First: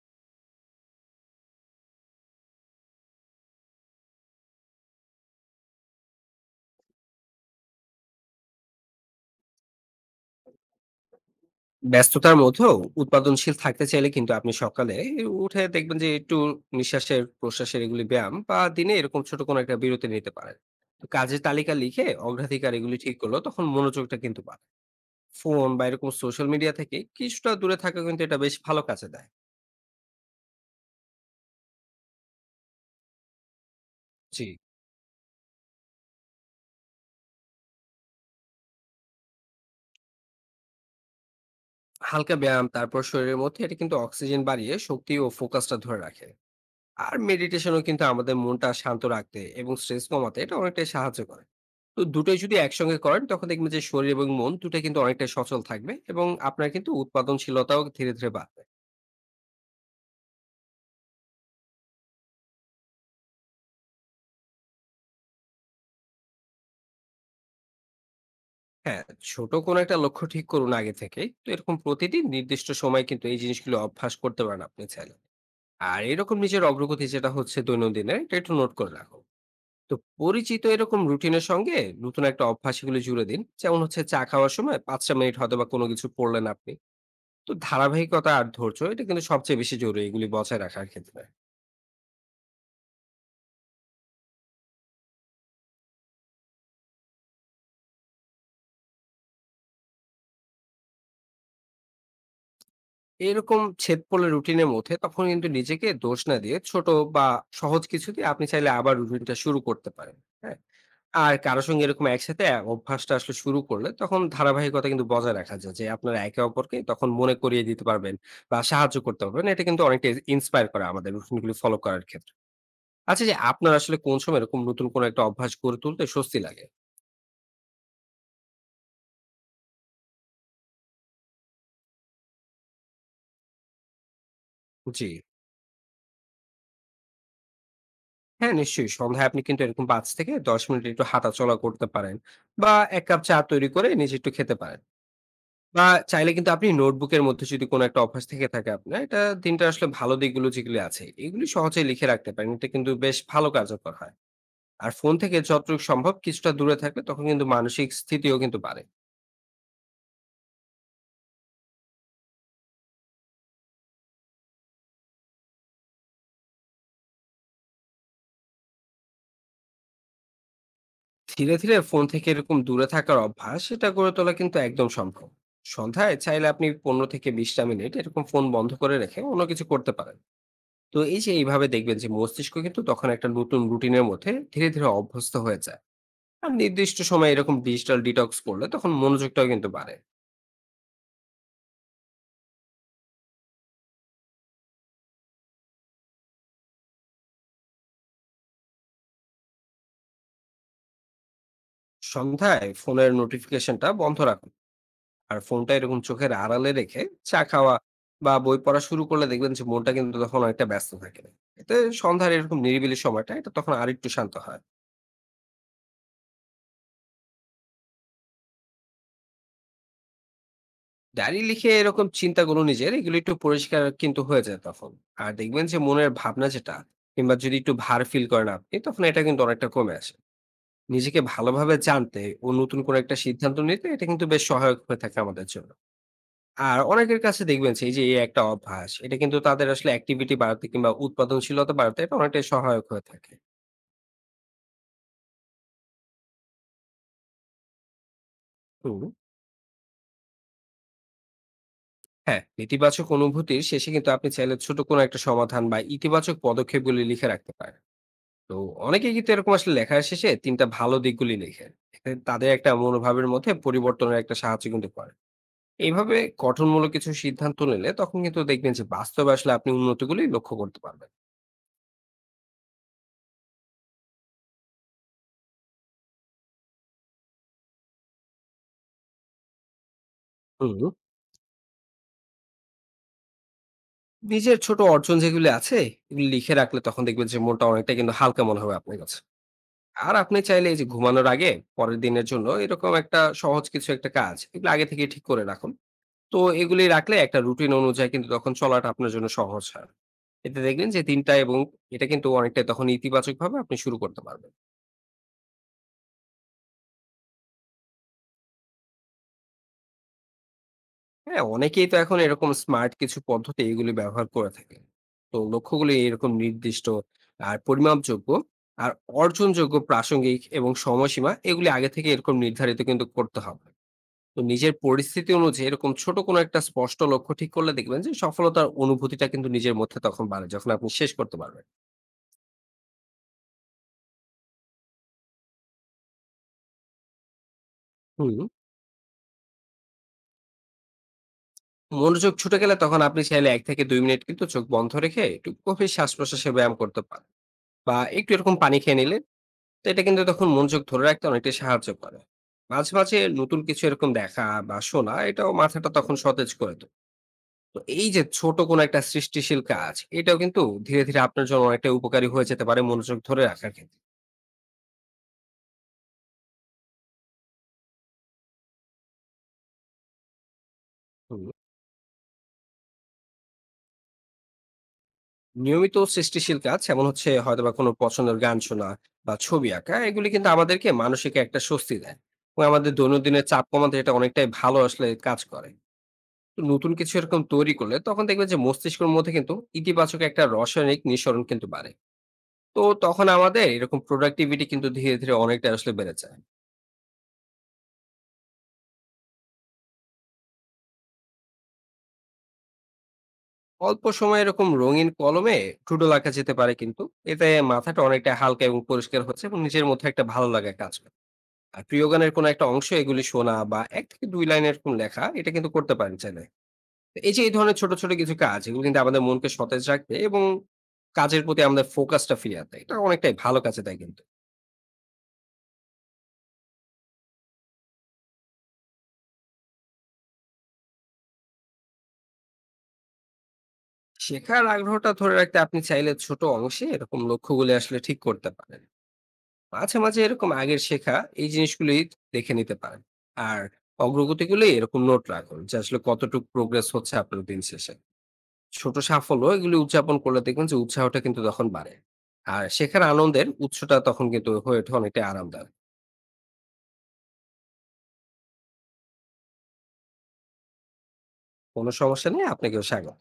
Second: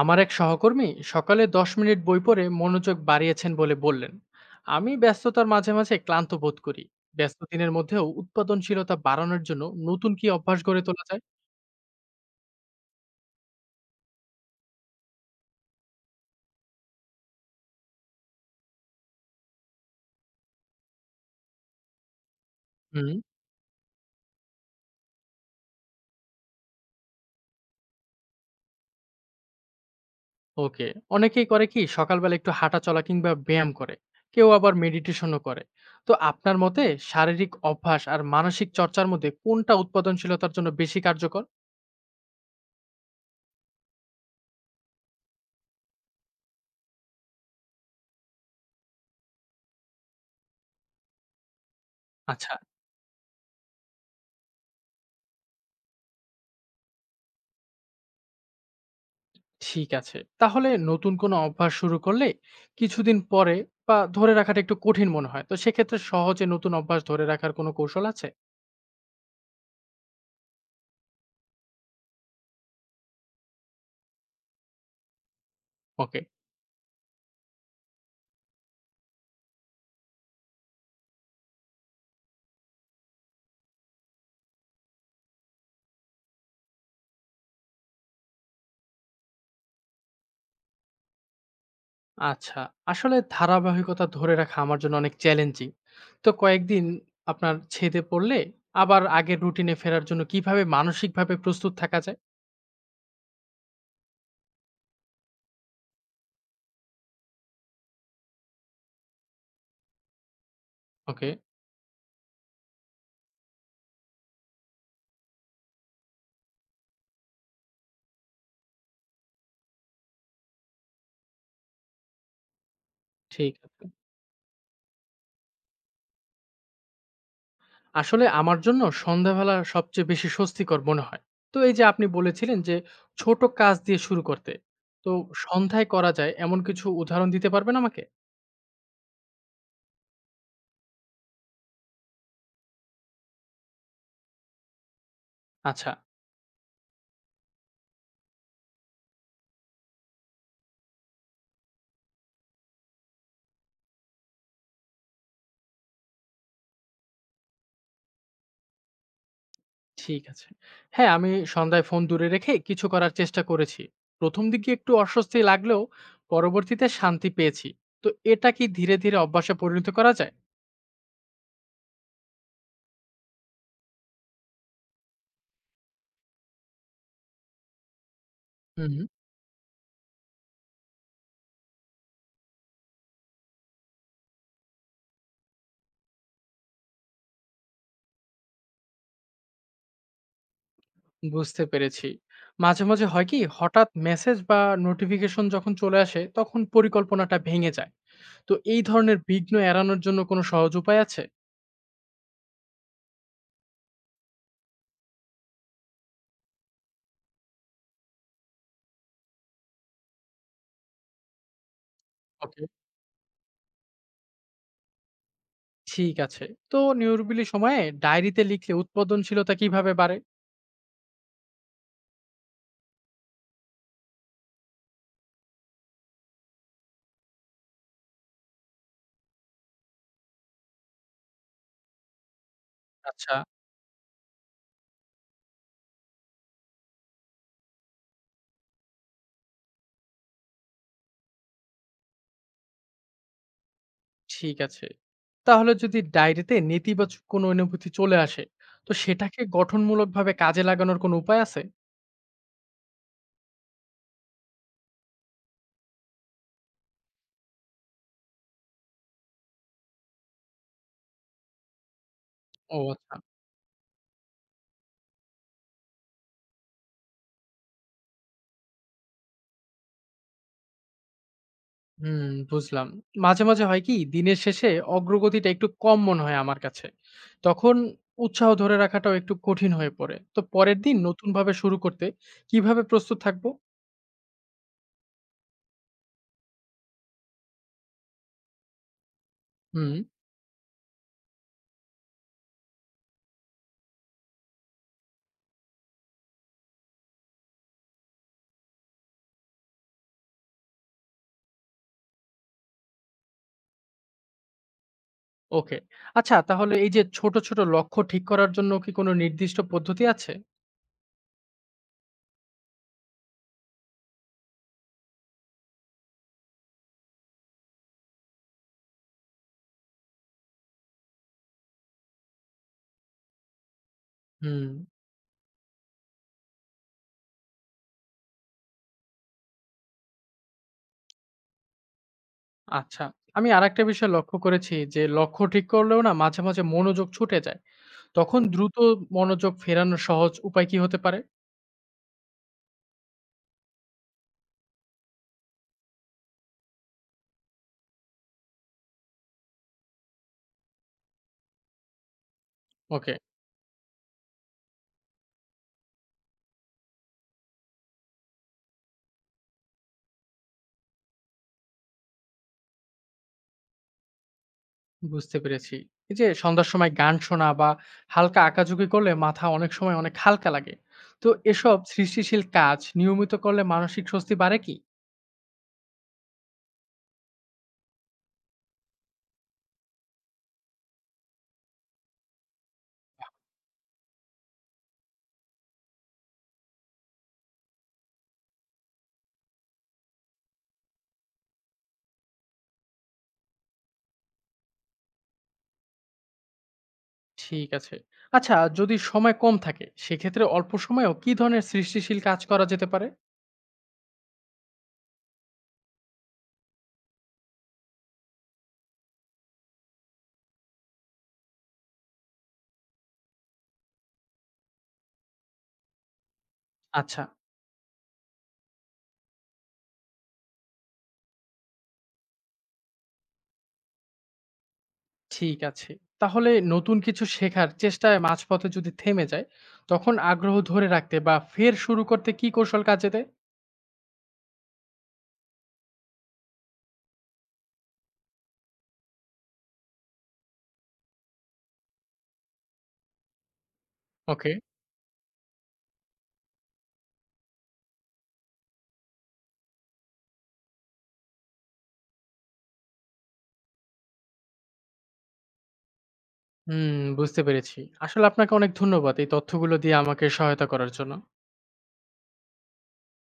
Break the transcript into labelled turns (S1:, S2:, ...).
S1: আমার এক সহকর্মী সকালে 10 মিনিট বই পড়ে মনোযোগ বাড়িয়েছেন বলে বললেন। আমি ব্যস্ততার মাঝে মাঝে ক্লান্ত বোধ করি। ব্যস্ত দিনের মধ্যেও উৎপাদনশীলতা বাড়ানোর জন্য নতুন কি অভ্যাস গড়ে তোলা যায়?
S2: ব্যস্ততার মধ্যেও উৎপাদনশীল থাকতে চাইলে কিন্তু আপনি সকালে উঠে দেখবেন যে একটু নিঃশ্বাসের প্রশ্বাসের এগুলি ব্যায়াম বা দিনে এরকম ছোট কোনো একটা বিরতি নিতে পারেন। তো কাজের তালিকা লিখে অগ্রাধিকার এগুলি
S1: হুম।
S2: ঠিক করলো তখন মনোযোগটা কিন্তু বাড়ে। ফোন বা এরকম সোশ্যাল মিডিয়া থেকে কিছুটা দূরে থাকা কিন্তু এটা বেশ ভালো কাজে দেয়।
S1: ওকে। অনেকেই করে কি সকালবেলা একটু হাঁটা চলা কিংবা ব্যায়াম করে,
S2: জি,
S1: কেউ আবার মেডিটেশনও করে। তো আপনার মতে শারীরিক অভ্যাস আর মানসিক চর্চার মধ্যে কোনটা উৎপাদনশীলতার জন্য বেশি কার্যকর?
S2: হালকা ব্যায়াম তারপর শরীরের মধ্যে এটা কিন্তু অক্সিজেন বাড়িয়ে শক্তি ও ফোকাসটা ধরে রাখে। আর মেডিটেশনও কিন্তু আমাদের মনটা শান্ত রাখতে এবং স্ট্রেস কমাতে এটা অনেকটাই সাহায্য করে। তো দুটোই যদি
S1: আচ্ছা,
S2: একসঙ্গে করেন তখন দেখবেন যে শরীর এবং মন দুটো কিন্তু অনেকটাই সচল থাকবে এবং আপনার কিন্তু উৎপাদনশীলতাও ধীরে ধীরে বাড়বে।
S1: ঠিক আছে। তাহলে নতুন কোনো অভ্যাস শুরু করলে কিছুদিন পরে বা ধরে রাখাটা একটু কঠিন মনে হয়। তো সেক্ষেত্রে সহজে নতুন অভ্যাস ধরে রাখার কোনো কৌশল আছে?
S2: হ্যাঁ, ছোট কোনো একটা লক্ষ্য ঠিক করুন আগে থেকে, তো এরকম প্রতিদিন নির্দিষ্ট সময় কিন্তু এই জিনিসগুলো অভ্যাস করতে পারেন আপনি চাইলে। আর
S1: ওকে।
S2: এরকম নিজের অগ্রগতি যেটা হচ্ছে দৈনন্দিনের, এটা একটু নোট করে রাখুন। তো পরিচিত এরকম রুটিনের সঙ্গে নতুন একটা অভ্যাস এগুলো জুড়ে দিন, যেমন হচ্ছে চা খাওয়ার সময় ৫টা মিনিট হয়তো বা কোনো কিছু পড়লেন আপনি। তো ধারাবাহিকতা আর ধৈর্য এটা কিন্তু সবচেয়ে বেশি জরুরি এগুলি বজায় রাখার ক্ষেত্রে।
S1: আচ্ছা। আসলে ধারাবাহিকতা ধরে রাখা আমার জন্য অনেক চ্যালেঞ্জিং। তো কয়েকদিন আপনার ছেদে পড়লে আবার আগের রুটিনে ফেরার জন্য কিভাবে মানসিকভাবে প্রস্তুত থাকা যায়?
S2: এরকম ছেদ পড়লে রুটিনের মধ্যে, তখন কিন্তু নিজেকে দোষ না দিয়ে ছোট বা সহজ কিছু দিয়ে আপনি চাইলে আবার রুটিনটা শুরু করতে পারেন। হ্যাঁ,
S1: ওকে,
S2: আর কারো সঙ্গে এরকম একসাথে অভ্যাসটা আসলে শুরু করলে তখন ধারাবাহিকতা কিন্তু বজায় রাখা যায়, যে আপনারা একে অপরকে তখন মনে করিয়ে দিতে পারবেন বা সাহায্য করতে পারবেন। এটা কিন্তু অনেকটা ইন্সপায়ার করে আমাদের রুটিনগুলি ফলো করার ক্ষেত্রে। আচ্ছা, যে
S1: ঠিক
S2: আপনার
S1: আছে।
S2: আসলে কোন সময় এরকম নতুন কোনো একটা অভ্যাস গড়ে তুলতে স্বস্তি লাগে।
S1: আসলে আমার জন্য সন্ধ্যাবেলা সবচেয়ে বেশি স্বস্তিকর মনে হয়। তো এই যে আপনি বলেছিলেন যে ছোট কাজ দিয়ে শুরু করতে,
S2: জি,
S1: তো সন্ধ্যায় করা যায় এমন কিছু উদাহরণ দিতে পারবেন আমাকে?
S2: হ্যাঁ, নিশ্চয়ই সন্ধ্যায় আপনি কিন্তু এরকম ৫ থেকে ১০ মিনিট একটু হাঁটাচলা করতে পারেন। বা এক কাপ চা তৈরি করে নিজে একটু খেতে পারেন। বা
S1: আচ্ছা।
S2: চাইলে কিন্তু আপনি নোটবুকের মধ্যে, যদি কোনো একটা অভ্যাস থেকে থাকে আপনার, এটা দিনটা আসলে ভালো দিকগুলো যেগুলি আছে এগুলি সহজে লিখে রাখতে পারেন, এটা কিন্তু বেশ ভালো কার্যকর হয়। আর ফোন থেকে যতটুকু সম্ভব কিছুটা দূরে থাকলে তখন কিন্তু মানসিক স্থিতিও কিন্তু বাড়ে।
S1: ঠিক আছে। হ্যাঁ, আমি সন্ধ্যায় ফোন দূরে রেখে কিছু করার চেষ্টা করেছি। প্রথম দিকে একটু অস্বস্তি লাগলেও পরবর্তীতে শান্তি পেয়েছি। তো এটা কি ধীরে ধীরে অভ্যাসে পরিণত করা যায়?
S2: ধীরে ধীরে ফোন থেকে এরকম দূরে থাকার অভ্যাস এটা গড়ে তোলা কিন্তু একদম সম্ভব। সন্ধ্যায় চাইলে আপনি ১৫ থেকে ২০টা মিনিট এরকম ফোন বন্ধ
S1: হুম
S2: করে
S1: হুম,
S2: রেখে অন্য কিছু করতে পারেন। তো এই যে এইভাবে দেখবেন যে মস্তিষ্ক কিন্তু তখন একটা নতুন রুটিনের মধ্যে ধীরে ধীরে অভ্যস্ত হয়ে যায়। আর নির্দিষ্ট সময় এরকম ডিজিটাল ডিটক্স করলে তখন মনোযোগটাও কিন্তু বাড়ে।
S1: বুঝতে পেরেছি। মাঝে মাঝে হয় কি হঠাৎ মেসেজ বা নোটিফিকেশন যখন চলে আসে তখন পরিকল্পনাটা ভেঙে যায়। তো এই ধরনের বিঘ্ন এড়ানোর জন্য কোনো সহজ উপায় আছে?
S2: সন্ধ্যায় ফোনের নোটিফিকেশনটা বন্ধ রাখুন। আর ফোনটা এরকম চোখের আড়ালে রেখে চা খাওয়া বা বই পড়া শুরু করলে দেখবেন যে মনটা কিন্তু তখন অনেকটা ব্যস্ত থাকে না। এতে সন্ধ্যার এরকম
S1: ওকে।
S2: নিরিবিলি সময়টা এটা তখন আরেকটু শান্ত হয়।
S1: ঠিক আছে। তো নিরিবিলি সময়ে ডায়েরিতে লিখলে উৎপাদনশীলতা কিভাবে বাড়ে?
S2: ডায়েরি লিখে এরকম চিন্তাগুলো নিজের এগুলো একটু পরিষ্কার কিন্তু হয়ে যায় তখন। আর দেখবেন যে মনের ভাবনা যেটা, কিংবা যদি একটু ভার ফিল করেন আপনি, তখন এটা কিন্তু অনেকটা কমে আসে। নিজেকে ভালোভাবে জানতে ও নতুন কোনো একটা
S1: আচ্ছা।
S2: সিদ্ধান্ত নিতে এটা কিন্তু বেশ সহায়ক হয়ে থাকে আমাদের জন্য। আর অনেকের কাছে দেখবেন যে এই যে এই একটা অভ্যাস, এটা কিন্তু তাদের আসলে অ্যাক্টিভিটি বাড়াতে কিংবা উৎপাদনশীলতা বাড়াতে এটা অনেকটাই সহায়ক হয়ে থাকে।
S1: ঠিক আছে। তাহলে যদি ডায়েরিতে নেতিবাচক কোনো অনুভূতি চলে আসে, তো
S2: হুম।
S1: সেটাকে গঠনমূলকভাবে কাজে লাগানোর কোনো উপায় আছে?
S2: হ্যাঁ, নেতিবাচক অনুভূতির শেষে কিন্তু আপনি চাইলে ছোট কোনো একটা সমাধান বা ইতিবাচক পদক্ষেপগুলি লিখে রাখতে পারেন। তো অনেকেই কিন্তু এরকম আসলে লেখার শেষে ৩ টা ভালো দিকগুলি লেখেন। এতে তাদের একটা
S1: ও আচ্ছা।
S2: মনোভাবের মধ্যে পরিবর্তনের একটা সাহায্য কিন্তু করে। এইভাবে গঠনমূলক কিছু সিদ্ধান্ত নিলে তখন কিন্তু দেখবেন যে বাস্তবে আসলে আপনি উন্নতিগুলি লক্ষ্য করতে পারবেন।
S1: হুম, বুঝলাম। মাঝে, মাঝে হয় কি দিনের শেষে অগ্রগতিটা একটু কম মনে হয় আমার কাছে। তখন উৎসাহ ধরে রাখাটাও একটু কঠিন হয়ে পড়ে। তো পরের
S2: হুম।
S1: দিন নতুনভাবে শুরু করতে কিভাবে প্রস্তুত থাকবো?
S2: নিজের ছোট অর্জন যেগুলি আছে, এগুলি লিখে রাখলে তখন দেখবেন যে মনটা অনেকটা কিন্তু হালকা মনে হবে আপনার কাছে।
S1: হুম।
S2: আর আপনি চাইলে এই যে ঘুমানোর আগে পরের দিনের জন্য এরকম একটা সহজ কিছু একটা কাজ এগুলো আগে থেকে ঠিক করে রাখুন। তো এগুলি রাখলে একটা রুটিন অনুযায়ী কিন্তু তখন চলাটা আপনার জন্য সহজ হয়। এতে দেখবেন যে দিনটা এবং এটা কিন্তু অনেকটা তখন ইতিবাচকভাবে আপনি শুরু করতে পারবেন।
S1: ওকে। আচ্ছা, তাহলে এই যে ছোট, ছোট লক্ষ্য ঠিক করার জন্য কি কোনো নির্দিষ্ট পদ্ধতি আছে?
S2: হ্যাঁ, অনেকেই তো এখন এরকম স্মার্ট কিছু পদ্ধতি এগুলি ব্যবহার করে থাকে। তো লক্ষ্যগুলি এরকম নির্দিষ্ট আর পরিমাপযোগ্য আর অর্জনযোগ্য, প্রাসঙ্গিক এবং সময়সীমা এগুলি আগে থেকে এরকম নির্ধারিত কিন্তু করতে হবে। তো
S1: হুম,
S2: নিজের পরিস্থিতি অনুযায়ী এরকম ছোট কোনো একটা স্পষ্ট লক্ষ্য ঠিক করলে দেখবেন যে সফলতার অনুভূতিটা কিন্তু নিজের মধ্যে তখন বাড়ে যখন আপনি শেষ করতে পারবেন।
S1: আচ্ছা। আমি আরেকটা বিষয় লক্ষ্য করেছি যে লক্ষ্য ঠিক করলেও না মাঝে, মাঝে মনোযোগ ছুটে যায়।
S2: হুম।
S1: তখন দ্রুত মনোযোগ ফেরানোর সহজ উপায় কি হতে পারে?
S2: মনোযোগ ছুটে গেলে তখন আপনি চাইলে ১ থেকে ২ মিনিট কিন্তু চোখ বন্ধ রেখে একটু গভীর শ্বাস-প্রশ্বাসের ব্যায়াম করতে পারেন। বা একটু এরকম পানি খেয়ে নিলে, তো এটা কিন্তু তখন মনোযোগ ধরে রাখতে অনেকটাই সাহায্য করে। মাঝে,
S1: ওকে,
S2: মাঝে নতুন কিছু এরকম দেখা বা শোনা, এটাও মাথাটা তখন সতেজ করে দেয়। তো এই যে ছোট কোনো একটা সৃষ্টিশীল কাজ, এটাও কিন্তু ধীরে, ধীরে আপনার জন্য অনেকটা উপকারী হয়ে যেতে পারে মনোযোগ ধরে রাখার ক্ষেত্রে।
S1: বুঝতে পেরেছি। এই যে সন্ধ্যার সময় গান শোনা বা হালকা আঁকাঝুঁকি করলে মাথা অনেক সময় অনেক হালকা লাগে। তো
S2: হুম।
S1: এসব সৃষ্টিশীল কাজ নিয়মিত করলে মানসিক স্বস্তি বাড়ে কি?
S2: নিয়মিত সৃষ্টিশীল কাজ, যেমন হচ্ছে হয়তোবা কোনো পছন্দের গান শোনা বা ছবি আঁকা, এগুলি কিন্তু আমাদেরকে মানসিক একটা স্বস্তি দেয় ও আমাদের দৈনন্দিনের চাপ কমাতে এটা অনেকটাই ভালো আসলে কাজ করে। তো নতুন কিছু এরকম তৈরি করলে তখন দেখবেন যে মস্তিষ্কের মধ্যে কিন্তু ইতিবাচক একটা রাসায়নিক নিঃসরণ কিন্তু বাড়ে। তো তখন আমাদের এরকম প্রোডাক্টিভিটি কিন্তু ধীরে ধীরে অনেকটা আসলে বেড়ে যায়।
S1: ঠিক আছে। আচ্ছা, যদি সময় কম থাকে সেক্ষেত্রে অল্প সময়েও কি ধরনের সৃষ্টিশীল কাজ করা যেতে পারে?
S2: অল্প সময় এরকম রঙিন কলমে টুডো লেখা যেতে পারে কিন্তু, এতে মাথাটা অনেকটা হালকা এবং পরিষ্কার হচ্ছে এবং নিজের মধ্যে একটা ভালো লাগা কাজ করে। আর প্রিয় গানের কোনো একটা অংশ এগুলি শোনা বা ১ থেকে ২ লাইন এরকম লেখা, এটা কিন্তু করতে পারেন চাইলে। তো
S1: আচ্ছা,
S2: এই যে এই ধরনের ছোট, ছোট কিছু কাজ, এগুলো কিন্তু আমাদের মনকে সতেজ রাখবে এবং কাজের প্রতি আমাদের ফোকাসটা ফিরিয়ে দেয়। এটা অনেকটাই ভালো কাজে দেয় কিন্তু।
S1: ঠিক আছে। তাহলে নতুন কিছু শেখার চেষ্টায় মাঝপথে যদি থেমে যায়, তখন আগ্রহ ধরে রাখতে বা ফের শুরু করতে কি কৌশল কাজে দেয়?
S2: শেখার আগ্রহটা ধরে রাখতে আপনি চাইলে ছোট অংশে এরকম লক্ষ্যগুলি আসলে ঠিক করতে পারেন। মাঝে, মাঝে এরকম আগের শেখা এই জিনিসগুলি দেখে নিতে পারেন। আর
S1: ওকে,
S2: অগ্রগতিগুলি এরকম নোট রাখুন, যে আসলে কতটুকু প্রোগ্রেস হচ্ছে আপনার দিন শেষে। ছোট সাফল্য এগুলি উদযাপন করলে দেখবেন যে উৎসাহটা কিন্তু তখন বাড়ে। আর শেখার আনন্দের উৎসটা তখন কিন্তু হয়ে ওঠে অনেকটাই আরামদায়ক।
S1: হুম, বুঝতে পেরেছি। আসলে আপনাকে অনেক ধন্যবাদ এই তথ্যগুলো দিয়ে আমাকে সহায়তা করার জন্য।
S2: কোনো সমস্যা নেই, আপনাকেও স্বাগত।